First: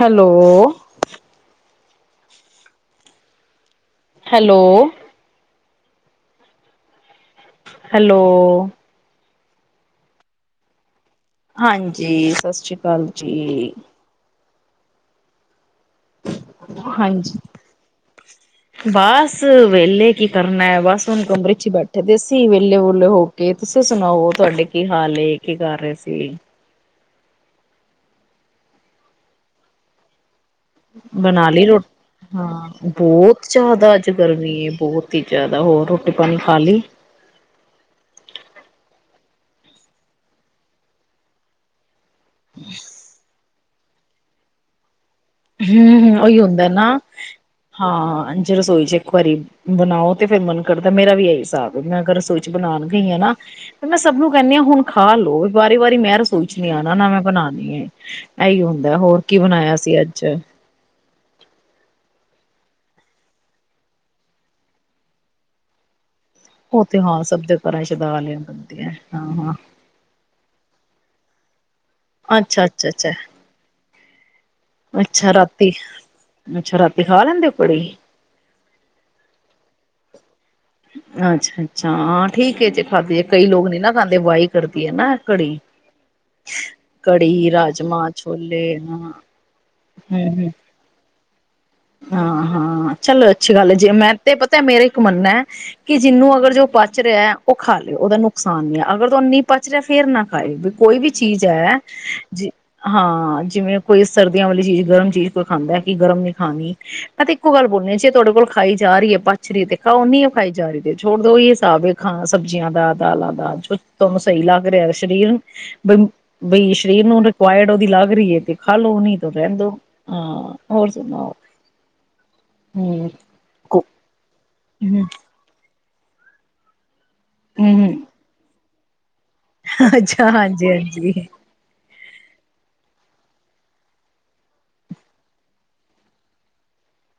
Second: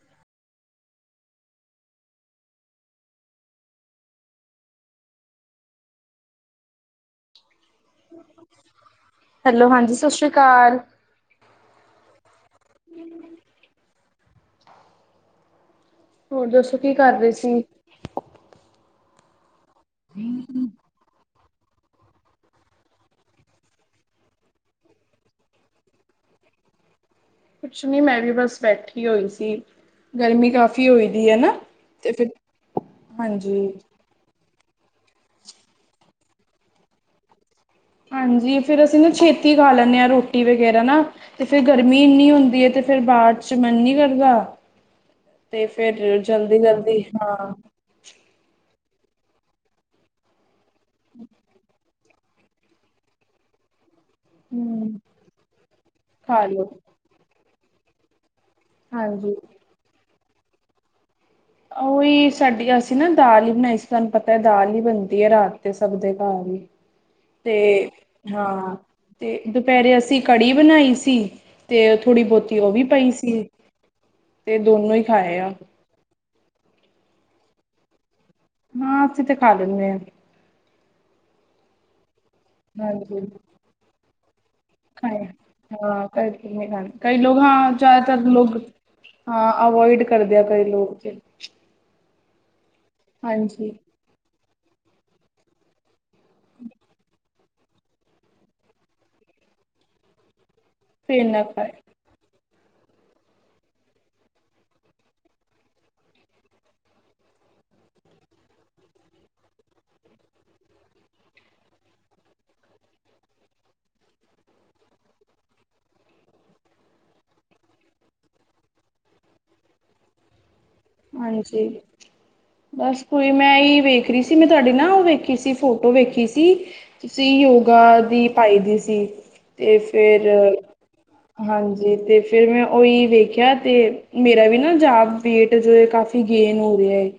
Hello hello hello. Hello, ਹਾਂਜੀ, ਸਤਿ ਸ੍ਰੀ ਅਕਾਲ। ਹਾਂਜੀ, ਸਤਿ ਸ੍ਰੀ ਅਕਾਲ ਜੀ। ਹੋਰ ਦੱਸੋ ਕੀ ਕਰ ਰਹੇ ਹਾਂਜੀ ਸੀ ਬਸ। ਬਸ ਵੇਲੇ ਕੀ ਕਰਨਾ ਏ ਬਸ ਹੁਣ ਕਮਰੇ ਹੀ ਬੈਠੇ। ਬੈਠੇ ਦੇ ਸੀ ਵਿਹਲੇ ਵੁਹਲੇ ਹੋ ਕੇ, ਤੁਸੀਂ ਸੁਣਾਓ ਤੁਹਾਡੇ ਕੀ ਹਾਲ ਏ ਕੀ ਕਰ ਰਹੇ ਸੀ? ਕੁਛ ਨੀ ਮੈਂ ਵੀ ਬਸ ਬੈਠੀ ਹੋਈ ਸੀ, ਗਰਮੀ ਕਾਫ਼ੀ। ਹੋਈ ਦੀ ਹੈ ਬਣਾ ਨਾ ਲਈ ਰੋਟੀ ਤੇ ਫਿਰ ਹਾਂ ਬਹੁਤ ਹਾਂਜੀ ਜ਼ਿਆਦਾ। 'ਚ ਗਰਮੀ ਹੈ ਬਹੁਤ ਹੀ ਜ਼ਿਆਦਾ ਹੋਰ ਰੋਟੀ ਪਾਣੀ ਖਾ ਲਈ? ਹਾਂਜੀ ਫੇਰ ਅਸੀਂ ਨਾ ਛੇਤੀ ਖਾ ਲੈਂਦੇ ਹਾਂ ਰੋਟੀ ਵਗੈਰਾ ਨਾ। ਤੇ ਫਿਰ ਗਰਮੀ ਇੰਨੀ ਹੁੰਦੀ ਹੈ ਤੇ ਫਿਰ ਬਾਅਦ ਵਿੱਚ ਮਨ ਨਹੀਂ ਕਰਦਾ। ਤੇ ਫੇਰ ਹੂੰ, ਉਹੀ ਹੁੰਦਾ ਨਾ ਜਲਦੀ-ਜਲਦੀ ਹਾਂ। ਹਾਂ ਜੇ ਰਸੋਈ ਚ ਇੱਕ ਵਾਰੀ ਬਣਾਓ ਤੇ ਫੇਰ ਮਨ ਕਰਦਾ ਮੇਰਾ ਵੀ ਇਹੀ ਹਿਸਾਬ ਮੈਂ ਅਗਰ ਰਸੋਈ। ਚ ਬਣਾਉਣ ਗਈ ਆ ਨਾ। ਤੇ ਮੈਂ ਸਭ ਨੂੰ ਕਹਿੰਦੀ ਹਾਂ ਹੁਣ ਹਮ ਖਾ ਲੋ ਵਾਰੀ-ਵਾਰੀ ਮੈਂ ਖਾ ਰਸੋਈ ਨੀ ਲਓ ਆਉਣਾ ਨਾ ਮੈਂ ਬਣਾਉਣੀ ਏ। ਇਹੀ ਹੁੰਦਾ, ਹੋਰ ਹਾਂਜੀ ਕੀ ਬਣਾਇਆ ਸੀ ਅੱਜ? ਉਹੀ ਸਾਡੀ ਅਸੀਂ ਨਾ ਦਾਲ ਹੀ ਬਣਾਈ ਸੀ ਤੁਹਾਨੂੰ ਪਤਾ ਹੈ ਦਾਲ ਹੀ ਬਣਦੀ ਹੈ ਰਾਤ ਤੇ ਸਭ ਦੇ ਘਰ। ਉਹ ਤੇ ਹਾਂ ਸਭ ਤੇ ਦੇ ਘਰਾਂ ਚ ਦਾਲ ਹਾਂ ਬਣਦੀਆਂ ਹਾਂ ਤੇ ਹਾਂ ਦੁਪਹਿਰੇ ਅਸੀਂ। ਕੜੀ ਬਣਾਈ ਸੀ ਤੇ। ਥੋੜ੍ਹੀ ਬਹੁਤੀ ਅੱਛਾ ਉਹ ਵੀ ਅੱਛਾ ਪਈ ਅੱਛਾ ਸੀ ਤੇ ਦੋਨੋ ਹੀ ਅੱਛਾ ਖਾਏ ਆ। ਰਾਤੀ ਅੱਛਾ ਰਾਤੀ ਖਾ ਲੈਂਦੇ ਹੋ ਕੜ੍ਹੀ? ਹਾਂ, ਅਸੀਂ ਤੇ ਖਾ ਲੈਣੇ ਆਂ। ਅੱਛਾ-ਅੱਛਾ, ਹਾਂ ਠੀਕ ਹੈ ਜੇ ਖਾਦੇ ਹਾਂਜੀ ਜੇ, ਕਈ ਲੋਕ ਨੀ ਨਾ ਖਾਂਦੇ ਵਾਈ ਕਰਦੀ ਹੈ ਨਾ ਏ ਖਾਏ ਕੜ੍ਹੀ। ਹਾਂ ਕਈ ਖਾ ਕਈ ਲੋਕ ਹਾਂ ਰਾਜਮਾਂ ਜ਼ਿਆਦਾਤਰ ਲੋਕ ਛੋਲੇ ਹਾਂ ਹਾਂ ਅਵੋਇਡ ਹਮ ਕਰਦੇ ਏ ਹਮ ਕਈ ਲੋਕ ਤੇ। ਹਾਂ-ਹਾਂ ਚਲੋ ਅੱਛੀ ਗੱਲ ਹਾਂਜੀ ਹੈ ਜੇ ਮੈਂ ਤੇ ਪਤਾ ਮੇਰਾ ਇੱਕ ਮੰਨਨਾ ਹੈ। ਕਿ ਜਿਹਨੂੰ ਅਗਰ ਜੋ ਪਚ ਰਿਹਾ ਉਹ ਖਾ ਲੇ ਉਹਦਾ ਨੁਕਸਾਨ ਨਹੀਂ ਹੈ। ਅਗਰ ਉਹ ਨਹੀਂ ਪਚ ਰਿਹਾ ਫੇਰ ਨਾ ਖਾਏ। ਕੋਈ ਵੀ ਫਿਰ ਨਾ ਚੀਜ਼ ਖਾਏ ਹੈ ਜੀ ਹਾਂ ਜਿਵੇਂ ਕੋਈ ਸਰਦੀਆਂ ਵਾਲੀ ਚੀਜ਼ ਗਰਮ ਚੀਜ਼ ਕੋਈ ਖਾਂਦਾ ਕਿ ਗਰਮ ਨਹੀਂ ਖਾਣੀ ਮੈਂ ਤੇ ਇੱਕੋ ਗੱਲ ਬੋਲਣੀ ਜੇ ਤੁਹਾਡੇ ਕੋਲ ਖਾਈ ਜਾ ਰਹੀ ਹੈ ਪਚ ਰਹੀ ਤੇ ਖਾਓ ਨੀ ਉਹ ਖਾਈ ਜਾ ਰਹੀ ਛੋੜ ਦੋ ਓਯੋ ਹਿਸਾਬ ਹੈ। ਖਾ ਸਬਜ਼ੀਆਂ ਦਾ ਦਾਲਾਂ ਦਾ ਜੋ ਤੁਹਾਨੂੰ ਸਹੀ ਲੱਗ ਰਿਹਾ ਸਰੀਰ ਬਈ-ਬਈ ਸਰੀਰ ਨੂੰ ਰਿਕੁਆਇਰਡ ਉਹਦੀ ਲੱਗ ਰਹੀ ਹੈ ਤੇ ਖਾਲੋੋ ਨੀ ਤਾਂ ਰਹਿੰਦੋ। ਹਾਂ ਹੋਰ ਸੁ ਹਾਂਜੀ ਬਸ ਕੋਈ ਮੈਂ ਹੀ ਵੇਖ ਰਹੀ ਸੀ ਮੈਂ ਤੁਹਾਡੀ ਨਾ ਉਹ ਹਮ ਵੇਖੀ ਸੀ ਫੋ ਉਹ ਵੇਖੀ ਸੀ ਤੁਸੀਂ ਯੋਗਾ ਹਮ ਦੀ ਪਾਈ ਦੀ ਸੀ। ਤੇ ਫਿਰ ਅੱਛਾ ਹਾਂਜੀ ਹਾਂਜੀ ਹਾਂਜੀ ਤੇ ਫਿਰ ਮੈਂ ਉਹੀ ਵੇਖਿਆ ਤੇ ਮੇਰਾ ਵੀ ਨਾ ਜਾਬ ਵੇਟ ਕਾਫੀ ਗੇਨ ਹੋ ਰਿਹਾ ਹੈ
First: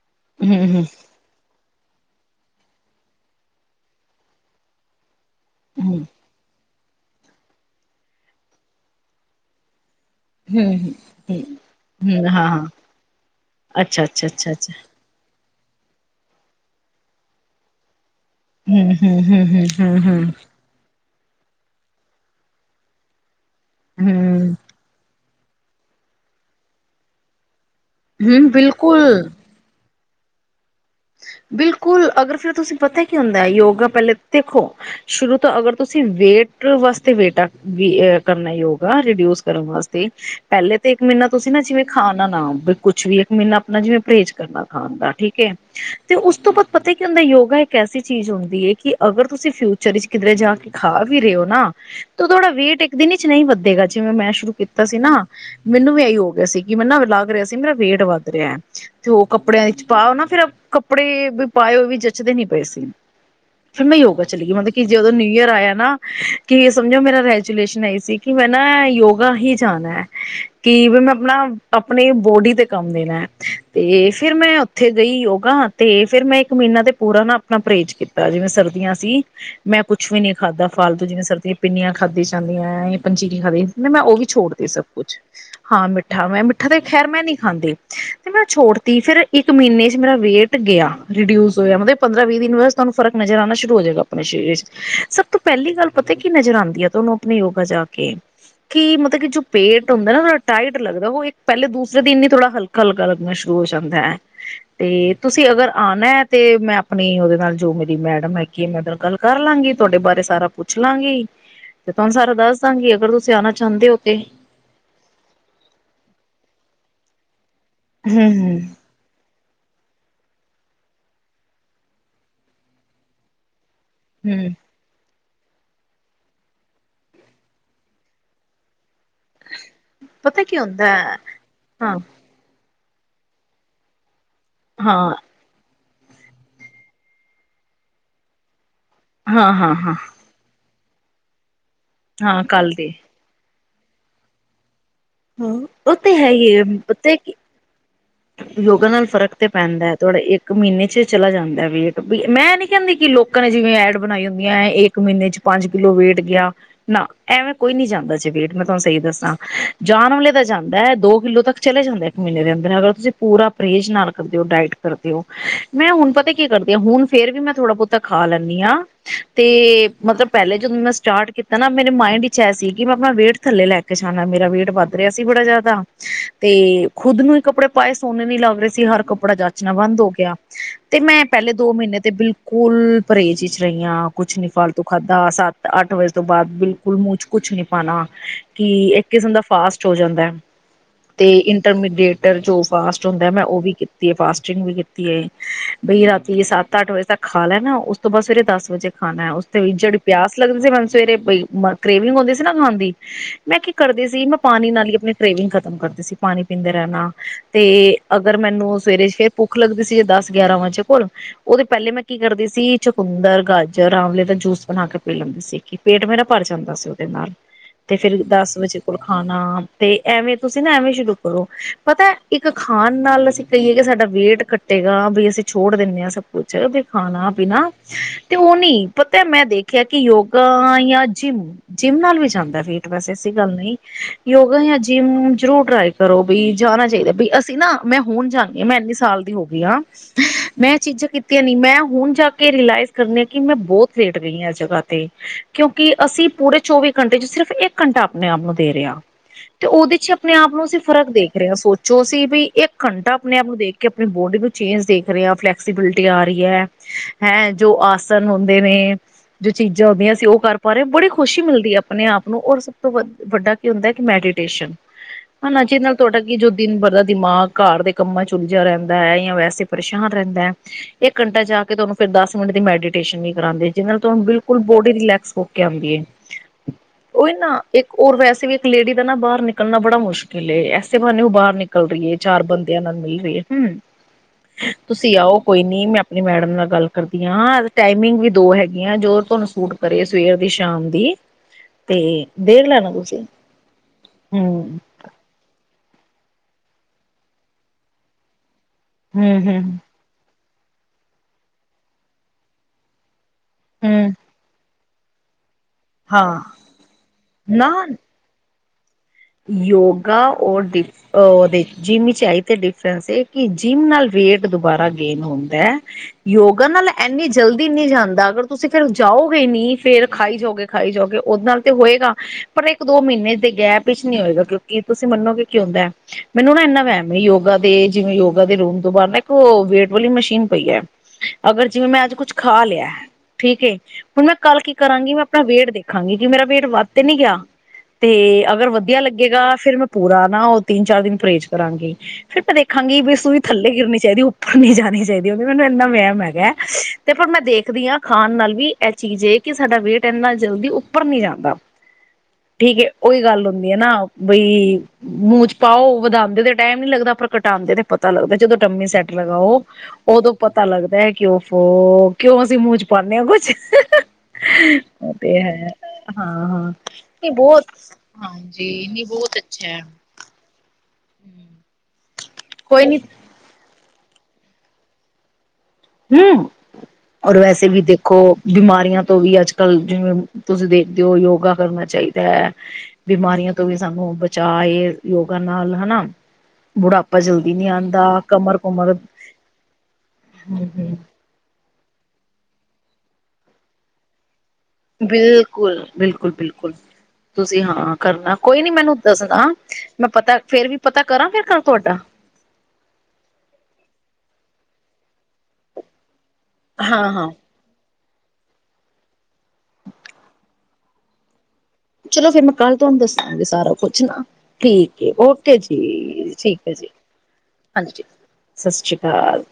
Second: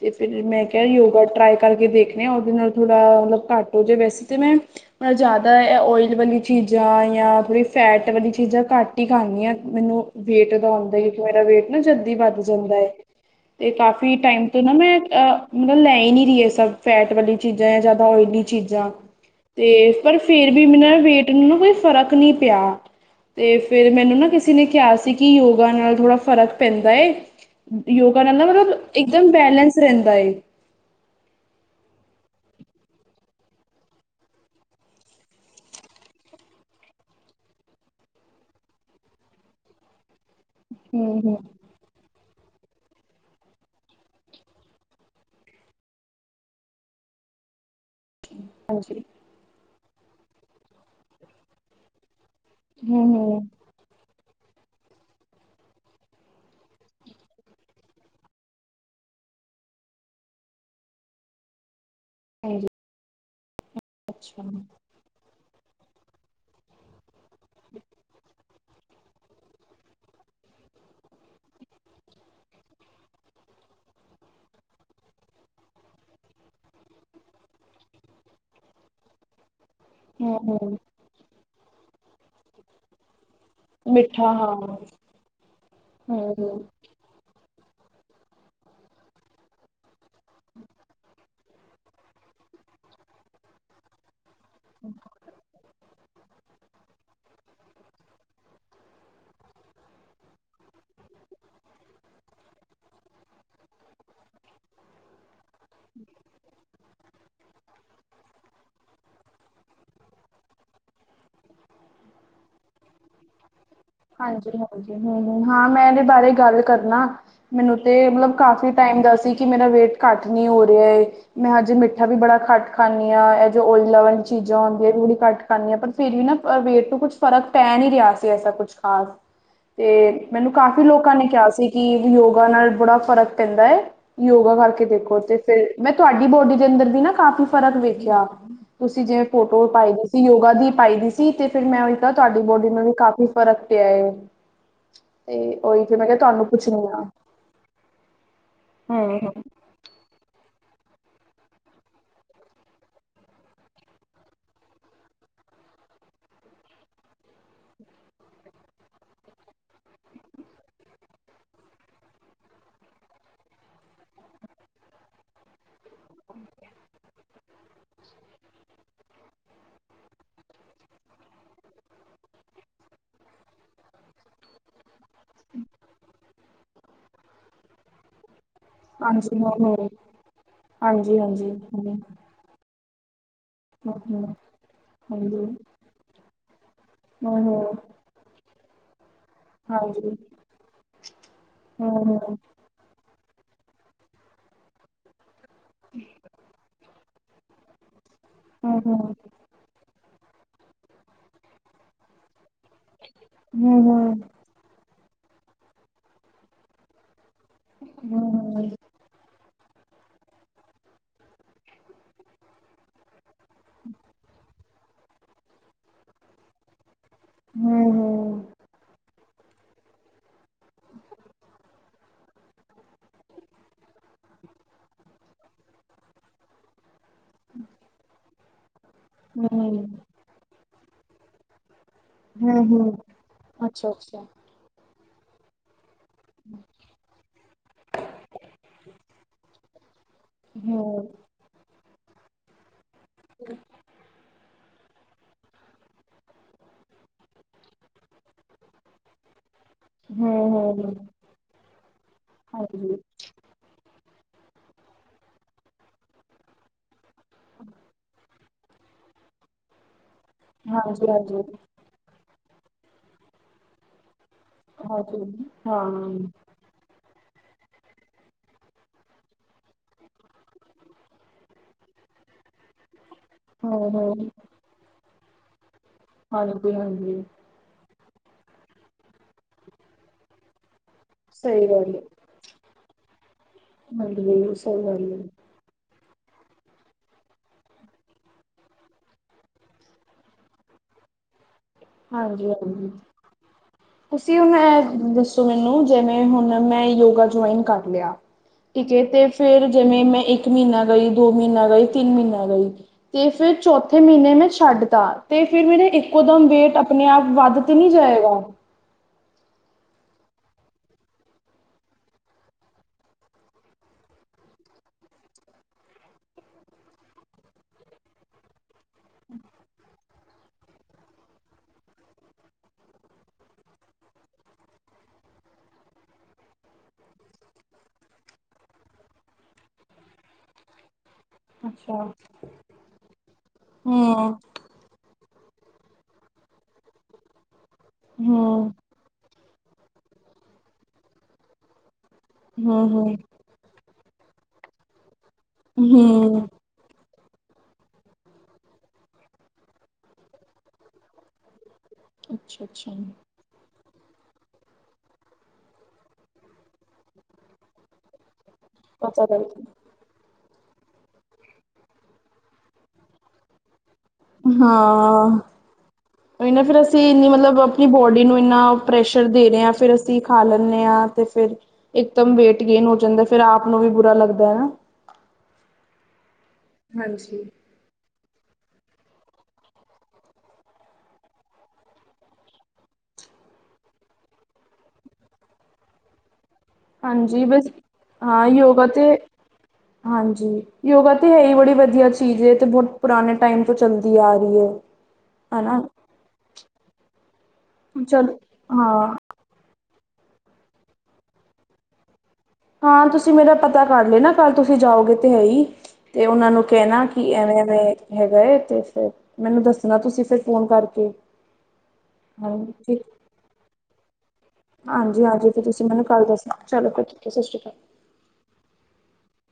ਤੇ ਫਿਰ ਹਮ ਮੈਂ ਕਿਹਾ ਹਮ ਯੋਗਾ ਟਰਾਈ ਕਰਕੇ ਦੇਖਣੇ ਆ ਉਹਦੇ ਨਾਲ ਥੋੜ੍ਹਾ ਮਤਲਬ ਘੱਟ ਹੋ ਜਾਵੇ ਵੈਸੇ ਤਾਂ ਮੈਂ ਮੈਂ ਜ਼ਿਆਦਾ ਹਮ ਓਇਲ ਵਾਲੀ ਚੀਜ਼ ਜਾਂ- ਜਾਂ ਥੋੜੀ ਫੈਟ ਵਾਲੀ ਚੀਜ਼ਾਂ ਘੱਟ ਹੀ ਖਾਨੀ ਆ ਮੈਨੂੰ ਵੇਟ ਦਾ ਹੁੰਦਾ ਹੈ ਮੇਰਾ ਹਮ ਵੇਟ ਨਾ ਜਲਦੀ ਹਮ ਹਾਂ ਵੱਧ ਜ ਹਾਂ ਜਾਂਦਾ ਹੈ ਤੇ ਅੱਛਾ ਕਾਫੀ ਅੱਛਾ ਟਾਈਮ ਅੱਛਾ ਤੋਂ ਨਾ ਅੱਛਾ ਮੈਂ ਮਤਲਬ ਲੈ ਹੀ ਨੀ ਰਹੀਏ ਸਭ ਫੈਟ ਵਾਲੀ ਚੀਜ਼ਾਂ ਜਾਂ ਜ਼ਿਆਦਾ ਓਇਲੀ ਚੀਜ਼ਾਂ ਹਮ ਹਮ ਹਮ ਤੇ ਹਮ ਪਰ ਹਮ ਫੇਰ ਵੀ ਮੇਰੇ ਵੇਟ ਨੂੰ ਨਾ ਕੋਈ ਫਰਕ ਨਹੀਂ ਪਿਆ ਤੇ ਫੇਰ ਮੈਨੂੰ ਨਾ ਕਿਸੇ ਹਮ ਨੇ ਕਿਹਾ ਸੀ। ਕਿ ਯੋਗਾ ਨਾਲ ਥੋੜਾ ਫ਼ਰਕ ਪੈਂਦਾ ਹੈਏ ਯੋਗਾ ਨਾਲ ਨਾ ਹਮ ਮਤਲਬ ਬਿਲਕੁਲ ਇੱਕਦਮ ਬੈਲੈਂਸ ਰਹਿੰਦਾ ਏ। ਬਿਲਕੁਲ ਅਗਰ ਫਿਰ ਤੁਸੀ ਪਤਾ ਕੀ ਹੁੰਦਾ ਹੈ ਯੋਗਾ ਪਹਿਲੇ ਦੇਖੋ ਸ਼ੁਰੂ ਤੋਂ ਅਗਰ ਤੁਸੀਂ ਵੇਟ ਵਾਸਤੇ ਵੇਟ ਵੀ ਕਰਨਾ ਯੋਗਾ ਰਿਡਿਊਸ ਕਰਨ ਵਾਸਤੇ ਤੇ ਪਹਿਲੇ ਤੇ ਇੱਕ ਹੂੰ ਮਹੀਨਾ ਹੂੰ ਤੁਸੀਂ ਨਾ ਜਿਵੇਂ ਖਾਣਾ ਨਾ ਕੁਛ ਵੀ ਇੱਕ ਮਹੀਨਾ ਆਪਣਾ ਜਿਵੇਂ ਪਰਹੇਜ਼ ਕਰਨਾ ਖਾਣ ਦਾ ਠੀਕ ਹੈ। ਤੇ ਉਸ ਤੋਂ ਬਾਅਦ ਪਤਾ ਕੀ ਹੁੰਦਾ ਯੋਗਾ ਇੱਕ ਐਸੀ ਚੀਜ਼ ਹੁੰਦੀ ਹੈ ਕਿ ਹਾਂਜੀ ਅਗਰ ਤੁਸੀਂ ਫਿਊਚਰ ਵਿੱਚ ਕਿਧਰੇ ਜਾ ਕੇ ਖਾ ਵੀ ਰਹੇ ਹੋ ਨਾ ਤੇ ਤੁਹਾਡਾ ਵੇਟ ਇੱਕ ਹੂੰ ਦਿਨ ਵਿਚ ਹੂੰ ਨਹੀਂ ਵੱਧੇਗਾ। ਜਿਵੇਂ ਮੈਂ ਸ਼ੁਰੂ ਕੀਤਾ ਸੀ ਨਾ ਮੈਨੂੰ ਵੀ ਇਹੀ ਹੋ ਗਿਆ ਸੀ ਕਿ ਮੈ ਨਾ ਲੱਗ ਰਿਹਾ ਸੀ ਮੇਰਾ ਵੇਟ ਵੱਧ ਰਿਹਾ। ਤੇ ਉਹ ਕੱਪੜਿਆਂ 'ਚ ਪਾਓ ਨਾ ਫਿਰ ਕੱਪੜੇ ਵੀ ਪਾਏ ਹੋ ਵੀ ਜੱਚਦੇ ਨੀ ਪਏ ਹਾਂਜੀ ਸੀ ਫਿਰ ਮੈਂ ਯੋਗਾ ਅੱਛਾ ਚਲੀ ਗਈ ਮਤਲਬ ਹੂੰ ਕਿ ਜਦੋਂ ਨਿਊ ਈਅਰ ਆਇਆ ਨਾ ਕਿ ਸਮਝੋ ਮੇਰਾ ਗ੍ਰੈਜੂਲੇਸ਼ਨ ਆ ਸੀ ਕਿ ਮੈਂ ਨਾ ਯੋਗਾ ਹੀ ਜਾਣਾ ਹੈ। ਕਿ ਵੀ ਮੈਂ ਆਪਣਾ ਆਪਣੇ ਬੋਡੀ ਤੇ ਕੰਮ ਦੇਣਾ ਹੈ ਤੇ ਫਿਰ ਮੈਂ ਉੱਥੇ ਗਈ ਯੋ ਤਾਂ ਤੇ ਫੇਰ ਮੈਂ ਇੱਕ ਮੀਨਾ ਤੇ ਪੂਰਾ ਨਾ ਆਪਣਾ ਪਰੇਜ਼ ਕੀਤਾ ਜਿਵੇਂ ਸਰਦੀਆਂ ਸੀ। ਮੈਂ ਕੁੱਛ ਵੀ ਨੀ ਖਾਦਾ ਹੂੰ ਫਾਲਤੂ ਜਿਵੇਂ ਸਰਦੀਆਂ ਪਿੰਨੀਆਂ ਖਾਧੀ ਜਾਂਦੀਐ ਪੰਜੀਰੀ ਖਾਧੀ ਨਈ ਮੈਂ ਓ ਵੀ ਮਿੱਠਾ ਹਾਂ ਛੋੜਦੀ ਸਭ ਹੂੰ ਕੁਛ ਹਾਂ ਮਿੱਠਾ ਮੈਂ ਹੂੰ ਮਿੱਠਾ ਤੇ ਖੈਰ ਮੈਂ ਨੀ ਖਾਂਦੀ ਤੇ ਮੈਂ ਛੋੜਤੀ ਫੇਰ ਇੱਕ ਮਹਿਨੇ 'ਚ ਮੇਰਾ ਵੇਟ ਗਿਆ ਰਡੇਊਸ ਹੋਇਆ ਮਤਲਬ ਪੰਦਰਾਂ ਵੀਹ ਦਿਨ ਬਾਦ ਤੁਹਾਨੂੰ ਫਰਕ ਨਜ਼ਰ ਆਣਾ ਸ਼ੁਰੂ ਹੋਜੇਗਾ। ਆਪਣੇ ਸਰੀਰ ਸਭ ਤੋਂ ਪਹਿਲੀ ਗੱਲ ਪਤਾ ਕੀ ਨਜ਼ਰ ਆਂਦੀ ਐ ਤੁਹਾਨੂੰ ਆਪਣੇ ਯੋਗਾ ਜਾ ਕੇ ਕੀ ਮਤਲਬ ਕੀ ਜੋ ਪੇਟ ਹੁੰਦਾ ਨਾ ਥੋੜਾ ਟਾਈਟ ਲੱਗਦਾ ਓ ਪਹਿਲੇ ਦੂਸਰੇ ਦਿਨ ਨੀ ਥੋੜਾ ਹਲ ਹਲਕਾ ਕਾ ਲੱਗਣਾ ਸ਼ੁਰੂ ਹੋ ਜਾਂਦਾ ਐ। ਤੇ ਤੁਸੀਂ ਅਗਰ ਆਣਾ ਤੇ ਮੈਂ ਆਪਣੀ ਓਦੇ ਨਾਲ ਜੋ ਮੇਰੀ ਮੈਡਮ ਹੈਗੀ ਏ ਮੈਂ ਉਦੇ ਨਾਲ ਗੱਲ ਕਰ ਲਾਂਗੀ ਤੁਹਾਡੇ ਬਾਰੇ ਸਾਰਾ ਪੁੱਛ ਲਾਂਗੀ ਤੇ ਤੁਹਾਨੂੰ ਸਾਰਾ ਦੱਸ ਦਾਂਗੀ ਅਗਰ ਤੁਸੀ ਆਣਾ ਚਾਂਦੇ ਓ। ਹਾਂਜੀ-ਹਾਂਜੀ ਹੂੰ-ਹੂੰ ਹਾਂ ਮੇਰੇ ਬਾਰੇ ਗੱਲ ਕਰਨਾ। ਮੈਨੂੰ ਤੇ ਹੂੰ ਮਤਲਬ ਕਾਫੀ ਟਾਈਮ ਦਾ ਸੀ। ਕੀ ਮੇਰਾ ਵੇਟ ਘੱਟ ਨੀ ਹੋ ਰਿਆ ਏ ਮੈਂ ਹਜੇ ਮਿੱਠਾ ਵੀ ਬੜਾ ਘੱਟ ਖਾਂਨੀ ਆ ਐ। ਜੋ ਓਇਲ ਵਾਲੀ ਹੂੰ ਹੂੰ ਚੀਜ਼ਾਂ ਹੁੰਦੀਆਂ ਵੀ ਘੱਟ ਖਾਣੀਆ ਪਰ ਫਿਰ ਵੀ ਨਾ ਵੇਟ ਤੋਂ ਕੁਛ ਫਰਕ ਪੈ ਨੀ ਰਿਹਾ ਸੀ। ਤੇ ਐਸਾ ਕੁੱਛ ਖਾਸ ਤੇ ਪਤਾ ਮੈਨੂੰ ਕੀ ਕਾਫੀ ਹੁੰਦਾ ਲੋਕਾਂ ਹੈ, ਨੇ ਕਿਆ ਸੀ ਕੀ ਹਾਂ ਵੀ ਯੋਗ ਗਾ ਨਾਲ ਬੜਾ ਫਰਕ ਪੈਂਦਾ ਏ ਯੋਗਾ ਕਰਕੇ ਹਾਂ ਦੇਖੋ ਤੇ ਤੇ ਮੈਂ ਤੁਹਾਡੀ ਬੋਡੀ ਦੇ ਅੰਦਰ ਵੀ ਨਾ ਕਾਫ਼ੀ ਫਰਕ ਵੇਖਿਆ। ਤੁਸੀਂ ਜਿਵੇਂ ਹਾਂ ਫੋਟੋ ਹਾਂ ਪਾਈ ਹਾਂ ਦੀ ਸੀ ਯੋਗਾ ਦੀ ਪਾਈ ਦੀ ਸੀ ਤੇ ਫਿਰ ਮੈਂ ਓਹੀ ਨਾ ਤੁਹਾਡੀ ਹਾਂ ਕੱਲ ਬੋਡੀ ਨੂੰ ਵੀ ਦੇ ਕਾ ਕੀ ਫਰਕ ਪਿਆ ਏ ਤੇ ਓਹੀ ਤੇ ਉਹ ਫੇਰ ਮੈਂ ਕਿਆ ਹੈ ਤੁਹਾਨੂੰ ਹੀ ਹੈ। ਪੁੱਛਣੀ ਆ। ਪਤਾ ਯੋਗਾ ਨਾਲ ਹੂੰ ਹੂੰ ਫ਼ਰਕ ਤੇ ਪੈਂਦੈ ਤੁਹਾਡਾ ਇੱਕ ਇੱਕ ਮੀਨੇ ਚ ਚਲਾ ਜਾਂਦੈ ਵੇਟ ਵੀ ਮੈਂ ਨੀ ਕੈਂਦੀ ਕੀ ਲੋਕਾਂ ਨੇ ਜਿਵੇਂ ਐਡ ਬਣਾਈ ਹੁੰਦੀਐ ਏ ਇੱਕ ਮੀਨੇ ਚ ਪੰਜ ਕਿਲੋ ਵੇਟ ਗਿਆ। ਨਾ ਐਵੇਂ ਕੋਈ ਨੀ ਜਾਂਦਾ ਜੀ ਵੇਟ ਮੈਂ ਤੁਹਾਨੂੰ ਸਈ ਦੱਸਾਂ ਜਾਣ ਵਾਲੇ ਦਾ ਜਾਂਦੈ ਦੋ ਕਿੱਲੋ ਤੱਕ ਚਲੇ ਜਾਂਦਾ। [unintelligible] ਤੁਸੀਂ ਪੂਰਾ ਪਰੇਜ਼ ਨਾਲ ਕਰਦੇ ਓ ਡਾਇਟ ਕਰਦੇ ਓ ਮੈਂ ਹੁਣ ਪਤਾ ਕੀ ਕਰਦੀ ਆ ਹੁਣ ਫੇਰ ਵੀ ਮੈਂ ਥੋੜਾ ਬੋਤ ਤਾਂ ਖਾ ਲਨੀ ਆਂ। ਤੇ ਮਤਲਬ ਪੈਲੇ ਜਦੋਂ ਮੈਂ ਸਟਾਰਟ ਕੀਤਾ ਨਾ ਮੇਰੇ ਮਾਇੰਡ ਵਿੱਚ ਐ ਸੀ ਕਿ ਮੈਂ ਆਪਣਾ ਵੇਟ ਥੱਲੇ ਲੈ [unintelligible] ਮੇਰਾ ਵੇਟ ਵੱਧ ਰਿਆ ਸੀ ਬੜਾ ਜਾਦਾ ਤੇ ਖੁੱਦ ਨੂੰ ਈ ਕੱਪੜੇ ਪਾਏ ਸੋਨੇ ਨੀ ਲੱਗ ਰੇ ਸੀ ਹਰ ਕੱਪੜਾ ਹਾਂਜੀ ਹੂੰ ਜਚਣਾ ਹੂੰ ਬੰਦ ਹੋ ਗਿਆ ਤੇ ਹਾਂਜੀ ਮੈਂ ਹਾਂਜੀ ਪੈਲੇ ਦੋ ਮੀਨੇ ਤੇ ਹੂੰ ਬਿਲ ਕੁੱਲ ਪਰੇਜ ਚ ਰਈ ਆਂ ਹੂੰ ਹੂੰ ਕੁੱਛ ਨੀ ਫਾਲਤੂ ਖਾਧਾ ਹਾਂਜੀ ਸੱਤ-ਅੱਠ ਵਜੇ ਤੋਂ ਬਾਦ ਬਿਲਕੁ [unintelligible] ਮੂੰਹ ਚ ਹੂੰ ਕੁੱਛ ਨੀ ਹੂੰ ਪਾਣਾ। ਕੀ ਇੱਕ ਕਿਸਮ ਦਾ ਫਾਸਟ ਹੋ ਹਾਂਜੀ ਜਾਂਦੈ ਤੇ ਹੂੰ ਇੰਟਰਮੀਡੀਏਟਰ ਜੋ ਫਾਸਟ ਹੁੰਦਾ ਮੈਂ ਓ ਵੀ ਕੀਤੀ ਐ ਫਾਸਟਿੰਗ ਵੀ ਕੀਤੀ ਏ ਬਈ ਰਾਤੀ ਸੱਤ-ਅੱਠ ਵਜੇ ਤੱਕ ਖਾ ਲੈਨਾ ਉਸ ਤੋਂ ਬਾਦ ਸਵੇਰੇ ਦਸ ਹੂੰ ਹੂੰ ਵਜੇ ਖਾਣਾ। ਤੇ ਜੇੜੀ ਪਿਆਸ ਲੱਗਦੀ ਸੀ ਮੈਨੂੰ ਸਵੇਰੇ ਬਈ ਮ ਕਰ੍ਰੇਵਿੰਗ ਹੁੰਦੀ ਸੀ ਨਾ ਖਾਣ ਦੀ ਮੈਂ ਕੀ ਹੂੰ ਹੂੰ ਕਰਦੀ ਸੀ ਮੈਂ ਪਾਣੀ ਨਾਲ ਈ ਆਪਣੀ ਕਰੇਵਿੰਗ ਖਤਮ ਕਰਦੀ ਸੀ ਪਾਣੀ ਪੀਂਦੇ ਰੈਣਾ ਤੇ ਹੂੰ ਹੂੰ ਅਗਰ ਮੈਨੂੰ ਸਵੇਰੇ ਫੇਰ ਭੁੱਖ ਲੱਗਦੀ ਸੀ ਜ ਦਸ ਗਿਆਰਾਂ ਵਜੇ ਕੋਲ ਓਦੇ ਪਹਿਲੇ ਮੈਂ ਕੀ ਕਰਦੀ ਸੀ ਚਕੁੰਦਰ, ਗਾਜਰ ਆਵਲੇ ਦਾ ਜੂਸ ਬਣਾ ਕੇ ਪੀ ਲੈਂਦੀ ਸੀ ਕੀ ਪੇਟ ਮੇਰਾ ਭਰ ਜਾਂਦਾ ਸੀ ਓਦੇ ਨਾਲ। ਹੂੰ-ਹੂੰ ਫਿਰ ਦਸ ਵਜੇ ਕੋਲ ਖਾਣਾ ਤੇ ਐਵੇਂ ਤੁਸੀਂ ਨਾ ਐਵੇਂ ਸ਼ੁਰੂ ਕਰੋ ਪਤਾ ਇੱਕ ਖਾਣ ਨਾਲ ਅਸੀਂ ਕਈਏ ਕੀ ਸਾਡਾ ਵੇਟ ਕੱਟੇਗਾ ਬਈ ਅਸੀਂ ਛੋੜ ਦਿੰਨੇ ਹਾਂ ਸ ਕੁੱਛ ਤੇ ਖਾਣਾ-ਪੀਣਾ ਤੇ ਓ ਨੀ। ਪਤਾ ਮੈਂ ਹੂੰ ਦੇਖਿਆ ਕਿ ਯੋਗਾ ਯਾਂ ਜਿੰਮ-ਜਿੰਮ ਨਾਲ ਵੀ ਜਾਂਦਾ ਹੂੰ ਵੇਟ ਹੂੰ ਵੈਸੇ ਐਸੀ ਗੱਲ ਨੀ ਅੱਛਾ ਅੱਛਾ ਯੋਗਾ ਜਾਂ ਜਿੰਮ ਜ਼ਰੂਰ ਟਰਾਈ ਕਰੋ ਵੀ ਜਾਣਾ ਚਾਈ ਬੀ ਅਸੀਂ ਨਾ ਮੈਂ ਹੁਣ ਜਾਨੀ ਆ ਮੈਂ ਐਨੀ ਸਾਲ ਦੀ ਹੋਗੀ ਆ ਮੈਂ ਐ ਹੂੰ ਚੀਜ਼ਾਂ ਕੀ ਤੀਆਂ ਨੀ ਮੈਂ ਹੁਣ ਜਾ ਕੇ ਰਿਲਾਈਜ਼ ਕਰਨੀ ਆ ਕਿ ਮੈਂ ਬੋਤ ਲੇਟ ਗਈ ਆ ਐ ਜਗ੍ਹਾ ਤੇ। ਕਿਉਂਕਿ ਅਸੀਂ ਪੂਰੇ ਚੌਵੀ ਘੰਟੇ ਚ ਸਿਰਫ ਇੱਕ ਘੰਟਾ ਆਪਣੇ ਆਪ ਨੂੰ ਦੇ ਰਿਆ। ਤੇ ਓਦੇ ਚ ਆਪਣੇ ਹੂੰ ਆਪ ਨੂੰ ਅਸੀਂ ਹੂੰ ਫ਼ਰਕ ਦੇਖ ਰੇ ਆ ਸੋਚੋ ਅਸੀ ਵੀ ਇੱਕ ਹਾਂਜੀ ਘੰਟਾ ਆਪਣੇ ਆਪ ਨੂੰ ਦੇਖ ਕੇ ਆਪਣੀ ਬੋਡੀ ਨੂੰ ਚੇਂਜ ਦੇਖ ਰੇ ਆਂ ਫਲੈਕਸੀਬਿਲਿਟੀ ਆਰੀ ਐ। ਹੈਂ ਜੋ ਆਸਨ ਹੁੰਦੇ ਨੇ ਜੋ ਚੀਜ਼ਾਂ ਹੁੰਦੀਆਂ ਅਸੀਂ ਓ ਕਰ ਪਾ ਰਿਆ ਹਾਂਜੀ ਬੜੀ ਖੁਸ਼ੀ ਹਾਂਜੀ ਮਿਲਦੀ [unintelligible] ਆਪਣੇ ਆਪ ਨੂੰ ਔਰ ਸਭ ਤੋਂ ਵ ਵੱਡਾ ਕੀ ਹੁੰਦਾ ਹੈ ਕਿ ਮੈਡੀਟੇਸ਼ਨ ਹਾਂਜੀ ਹਨ ਨਾ ਜਿ ਹਾਂ ਨਾਲ ਤੁਹਾਡਾ ਕਿ ਜ ਦਿਨ ਭਰ ਦਾ ਦਿਮਾਗ ਘਰ ਦੇ ਕੰਮਾਂ ਚ ਉਲਝਾ ਰਹਿੰਦਾ ਹੈ ਜਾਂ ਵੈਸੇ ਪਰੇਸ਼ਾਨ ਰਹਿੰਦਾ ਹੈ ਇੱਕ ਘੰਟਾ ਜਾ ਕੇ ਤੁਹਾਨੂੰ ਫੇਿਰ ਦਸ ਮਿੰਟ ਦੀ ਮੈਡੀ ਕਰਉਂ ਜਿਹ ਹੂੰ ਹੂੰ ਬਿਲੁਲ ਬੋਡੀਿਲੈਕਸ ਹੋ ਕੇ ਆਉਂਦੀ ਹੈ ਹਾਂਜੀ ਹਾਂਜੀ ਉਹੀ ਨਾ ਇੱਕ ਹੋਰ ਵੈਸੇ ਵੀ ਇੱਕ ਲੇਡੀ ਦਾ ਨਾ ਬਾਹਰ ਨਿਕਲਣਾ ਬੜਾ ਮੁਸ਼ਕਿਲ ਏ ਐਸੇ ਬਹਨੇ ਸਹੀ ਨਿਕਲ ਗੱਲ ਏ, ਰਹੀ ਹੈ ਚਾਰ ਬੰਦਿਆਂ ਨਾਲ ਮਿਲ ਰਹੀ ਹੈ ਹਮ ਹਾਂਜੀ ਸਹੀ ਗੱਲ ਤੁਸੀਂ ਏ, ਆਓ ਕੋਈ ਨਹੀਂ ਮੈਂ ਆਪਣੀ ਮੈਡਮ ਨਾਲ ਗੱਲ ਕਰਦੀ ਹਾਂ ਟਾਈਮਿੰਗ ਵੀ ਦੋ ਹੈਗੀਆਂ ਜੋ ਤੁਹਾਨੂੰ ਸੂਟ ਪਰ ਸਵੇਰ ਦੀ ਸ਼ਾਮ ਦੀ ਤੇ ਹਾਂਜੀ ਦੇਖ ਹਾਂਜੀ ਲੈਣਾ ਤੁਸੀਂ ਤੁਸੀਂ ਹੂੰ ਹੁਣ ਦੱਸੋ ਮੈਨੂੰ ਜਿਵੇਂ ਹੁਣ ਮੈਂ ਯੋਗਾ ਜੁਆਇਨ ਕਰ ਲਿਆ ਠੀਕ ਹੈ ਤੇ ਹੂੰ ਹੂੰ ਫੇਿਰ ਜਿਵੇਂ ਮੈਂ ਇੱਕ ਮਹੀਨਾ ਗਈ ਦੋ ਮਹੀਨਾ ਗਈ ਤਿੰਨ ਮਹੀਨਾ ਗਈ ਤੇ ਫੇਰ ਚੌਥੇ ਹੂੰ ਮਹੀਨੇ ਮੈਂ ਛੱਡ ਤਾ, ਤੇ ਫਿਰ ਮੇਰੇ ਹਾਂ ਇੱਕਦਮ ਵੇਟ ਆਪਣੇ ਆਪ ਵੱਧ ਤੇ ਨਾ ਨੀ ਜਾਏਗਾ ਯੋਗਾ ਔਰ ਡ ਦੇ ਜਿੰਮ ਵਿਚ ਆ ਤੇ ਡਿਫਰੈਂਸ ਕਿ ਜਿੰਮ ਨਾਲ ਵੇਟ ਦੁਬਾਰਾ ਗੇਨ ਹੁੰਦਾ ਹੈ ਯੋਗਾ ਨਾਲ ਐੰਨੀ ਜਲਦੀ ਨਹੀਂ ਜਾਂਦਾ ਅਗਰ ਤੁਸੀਂ ਫਰ ਜਾਓਗੇ ਨੀ ਫੇਰ ਖਾਈ ਜਾਓਗੇ ਖਾਈ ਜਾਓਗੇ ਉਹਦੇ ਨਾਲ ਤੇ ਹੋਏਗਾ ਪਰ ਇੱਕ ਦੋ ਮਹੀਨੇ ਦੇ ਗੈਪ ਪਛ ਨੀ ਹੋਏਗਾ ਕਿਉਂਕਿ ਤੁਸੀਂ ਮੰਨੋ ਕਿ ਕਿ ਹੁੰਦਾ ਹੈ ਮੈਨੂੰ ਨਾ ਇਨਾ ਵਹਿਮ ਏ, ਯੋਗਾ ਦੇ, ਜਿਵੇਂ ਯੋਗਾ ਦੇ ਰੂਮ ਤੋਂ ਬਾਹਰ ਨਾ, ਇੱਕ ਵੇਟ ਵਾਲੀ ਮਸ਼ੀਨ ਪਈ ਐ [inaudible] ਅਗਰ ਜਿਵੇਂ ਮੈਂ ਅੱਜ ਕੁੱਛ ਖਾਲਿਆ ਠੀਕ ਏ, ਹੁਣ ਹੂੰ, ਮੈਂ ਕੱਲ ਕੀ ਕਰਾਂਗੀ ਮੈਂ ਆਪਣਾ ਵੇਟ ਦੇਖਾਂਗੀ ਕਿ ਮੇਰਾ ਵੇਟ ਵੱਧ ਤੇ ਨੀ ਗਿਆ, ਤੇ ਅਗਰ ਹੂੰ, ਵਧੀਆ ਲੱਗੇਗਾ ਫਿਰ ਮੈਂ ਪੂਰਾ ਨਾ, ਉਹ ਤਿੰਨ-ਚਾਰ ਦਿਨ ਪਰਹੇਜ਼ ਕਰਾਂਗੀ, ਫੇਰ ਮੈਂ ਦੇਖਾਂਗੀ ਹੂੰ, ਵੀ ਸੂ ਥੱਲੇ ਗਿਰਨੀ ਚਾਹੀਦੀ, ਉੱਪਰ ਨਹੀਂ ਜਾਣੀ ਚਾਹੀਦੀ। ਉਹਦੀ ਮੈਨੂੰ ਇੰਨਾ ਹੂੰ, ਵਹਿਮ ਹੂੰ। ਹੈਗਾ, ਤੇ ਪਰ ਮੈਂ ਦੇਖਦੀ ਹਾਂ ਖਾਣ ਨਾਲ ਵੀ ਐ ਚੀਜ਼ ਏ, ਕਿ ਸਾਡਾ ਵੇਟ ਇੰਨਾ ਜਲਦੀ ਉੱਪਰ ਨਹੀਂ ਜਾਂਦਾ। [inaudible] ਠੀਕ ਏ, ਅੱਛਾ, ਉਹੀ ਗੱਲ ਹ ਨਾ, ਬਈ, ਮੂੰਹ'ਚ ਪਾਓ ਵਧਾਂਦੇ ਦਾ ਟਾਈਮ ਨੀ ਲੱਗਦਾ, ਪਰ ਘਟਾਂਦੇ ਤੇ ਪਤਾ ਲੱਗਦਾ, ਜਦੋਂ ਟਮੀ ਸੈੱਟ ਪਤਾ ਲੱਗ ਲਗਾਓ ਓਦੋਂ ਪਤਾ ਲੱਗਦਾ ਹੈ, ਕਿ ਉਹ ਹੋ, ਕਿਉਂ ਅਸੀਂ ਮੂੰਹ'ਚ ਪਾਂਨੇ ਹਾਂ, ਕੁਛ। ਉਹ ਹਾਂ। ਤੇ ਹੈ, ਹਾਂ-ਹਾਂ, ਇਹ ਬਹੁਤ ਡੀ ਨੂੰ ਇੰਨਾ ਹਾਂਜੀ ਨਹੀਂ ਪ੍ਰੈਸ਼ਰ ਬਹੁਤ ਦੇ ਰਹੇ ਅੱਛਾ ਆਂ, ਹੈ ਫਿਰ ਅਸੀਂ ਖਾ ਲੈਂਨੇ ਆਂ, ਤੇ ਫਿਰ ਇੱਕਦਮ ਵੇਟ ਕੋਈ ਗੇਨ ਹੋ ਨੀ ਜਾਂਦਾ, ਫਿਰ ਆਪ ਨੂੰ ਵੀ ਬੁਰਾ ਲੱਗਦਾ, ਹਨਾ। ਹੂੰ, ਔਰ ਵੈਸੇ ਵੀ ਦੇਖੋ ਬਿਮਾਰੀਆਂ ਤੋਂ ਵੀ ਅੱਜ-ਕੱਲ, ਜਿਵੇਂ ਤੁਸੀਂ ਦੇਖਦੇ ਹੋ ਯੋਗਾ ਕਰਨਾ ਚਾਹੀਦੈ ਬਿਮਾਰੀਆਂ ਤੋਂ ਵੀ ਸਾਨੂੰ ਬਚਾਅ ਏ, ਯੋਗਾ ਨਾਲ ਹਨਾ। ਬੁਢਾਪਾ ਹਾਂਜੀ ਜਲਦੀ ਨੀ ਬਸ ਆਂਦਾ, ਹਾਂ ਯੋਗਾ ਕਮਰ-ਕੁਮਰ ਤੇ ਹਾਂਜੀ, ਯੋਗਾ ਤੇ ਹੈਹੀ ਬੜੀ ਵਧੀਆ ਚੀਜ਼ ਏ, ਤੇ ਬਹੁਤ ਪੁਰਾਣੇ ਟਾਈਮ ਤੋਂ ਚੱਲਦੀ ਆ ਰਹੀ ਏ। ਬਿੱਲਕੁਲ-ਬਿਲਕੁਲ, ਬਿਲਕੁਲ। ਤੁਸੀਂ ਹਾਂ ਚਲ ਕਰਨਾ, ਕੋਈ ਨੀ ਮੈਨੂੰ ਹਾਂ ਦੱਸਣਾ ਮੈਂ ਪਤਾ, ਫੇਰ ਵੀ ਪਤਾ ਕਰਾਂ ਫਿਰ ਤੁਹਾਡਾ? ਹਾਂ, ਤੁਸੀਂ ਮੇਰਾ ਪਤਾ ਕਰਲੇਨਾ ਕੱਲ ਤੁਸੀਂ ਜਾਓਗੇ ਤੇ ਹੈਹੀ, ਤੇ ਉਹਨਾਂ ਨੂੰ ਹਾਂ ਕਹਿਣਾ ਹਾਂ ਕਿ ਐਵੇਂ-ਐਵੇਂ ਹੈਗਾ ਏ, ਤੇ ਫਿਰ ਮੈਨੂੰ ਦੱਸਣਾ ਤੁਸੀਂ ਫਿਰ ਫੋਨ ਕਰਕੇ। ਚਲੋ, ਫਿਰ ਮੈਂ ਹਾਂਜੀ ਕੱਲ ਤੁਹਾਨੂੰ ਠੀਕ ਦੱਸਾਂਗੀ ਸਾਰਾ ਕੁਛ ਨਾ। ਠੀਕ ਏ, ਹਾਂਜੀ ਹਾਂਜੀ ਫਿਰ ਤੁਸੀਂ ਮੈਨੂੰ ਕੱਲ ਓਕੇ-ਜੀ, ਦੱਸਣਾ ਠੀਕ ਹੈ ਜੀ, ਚਲੋ ਫਿਰ ਠੀਕ ਹੈ ਸਤਿ ਸ਼੍ਰੀ ਅਕਾਲ ਹਾਂਜੀ। ਸਤਿ ਸ਼੍ਰੀ ਅਕਾਲ।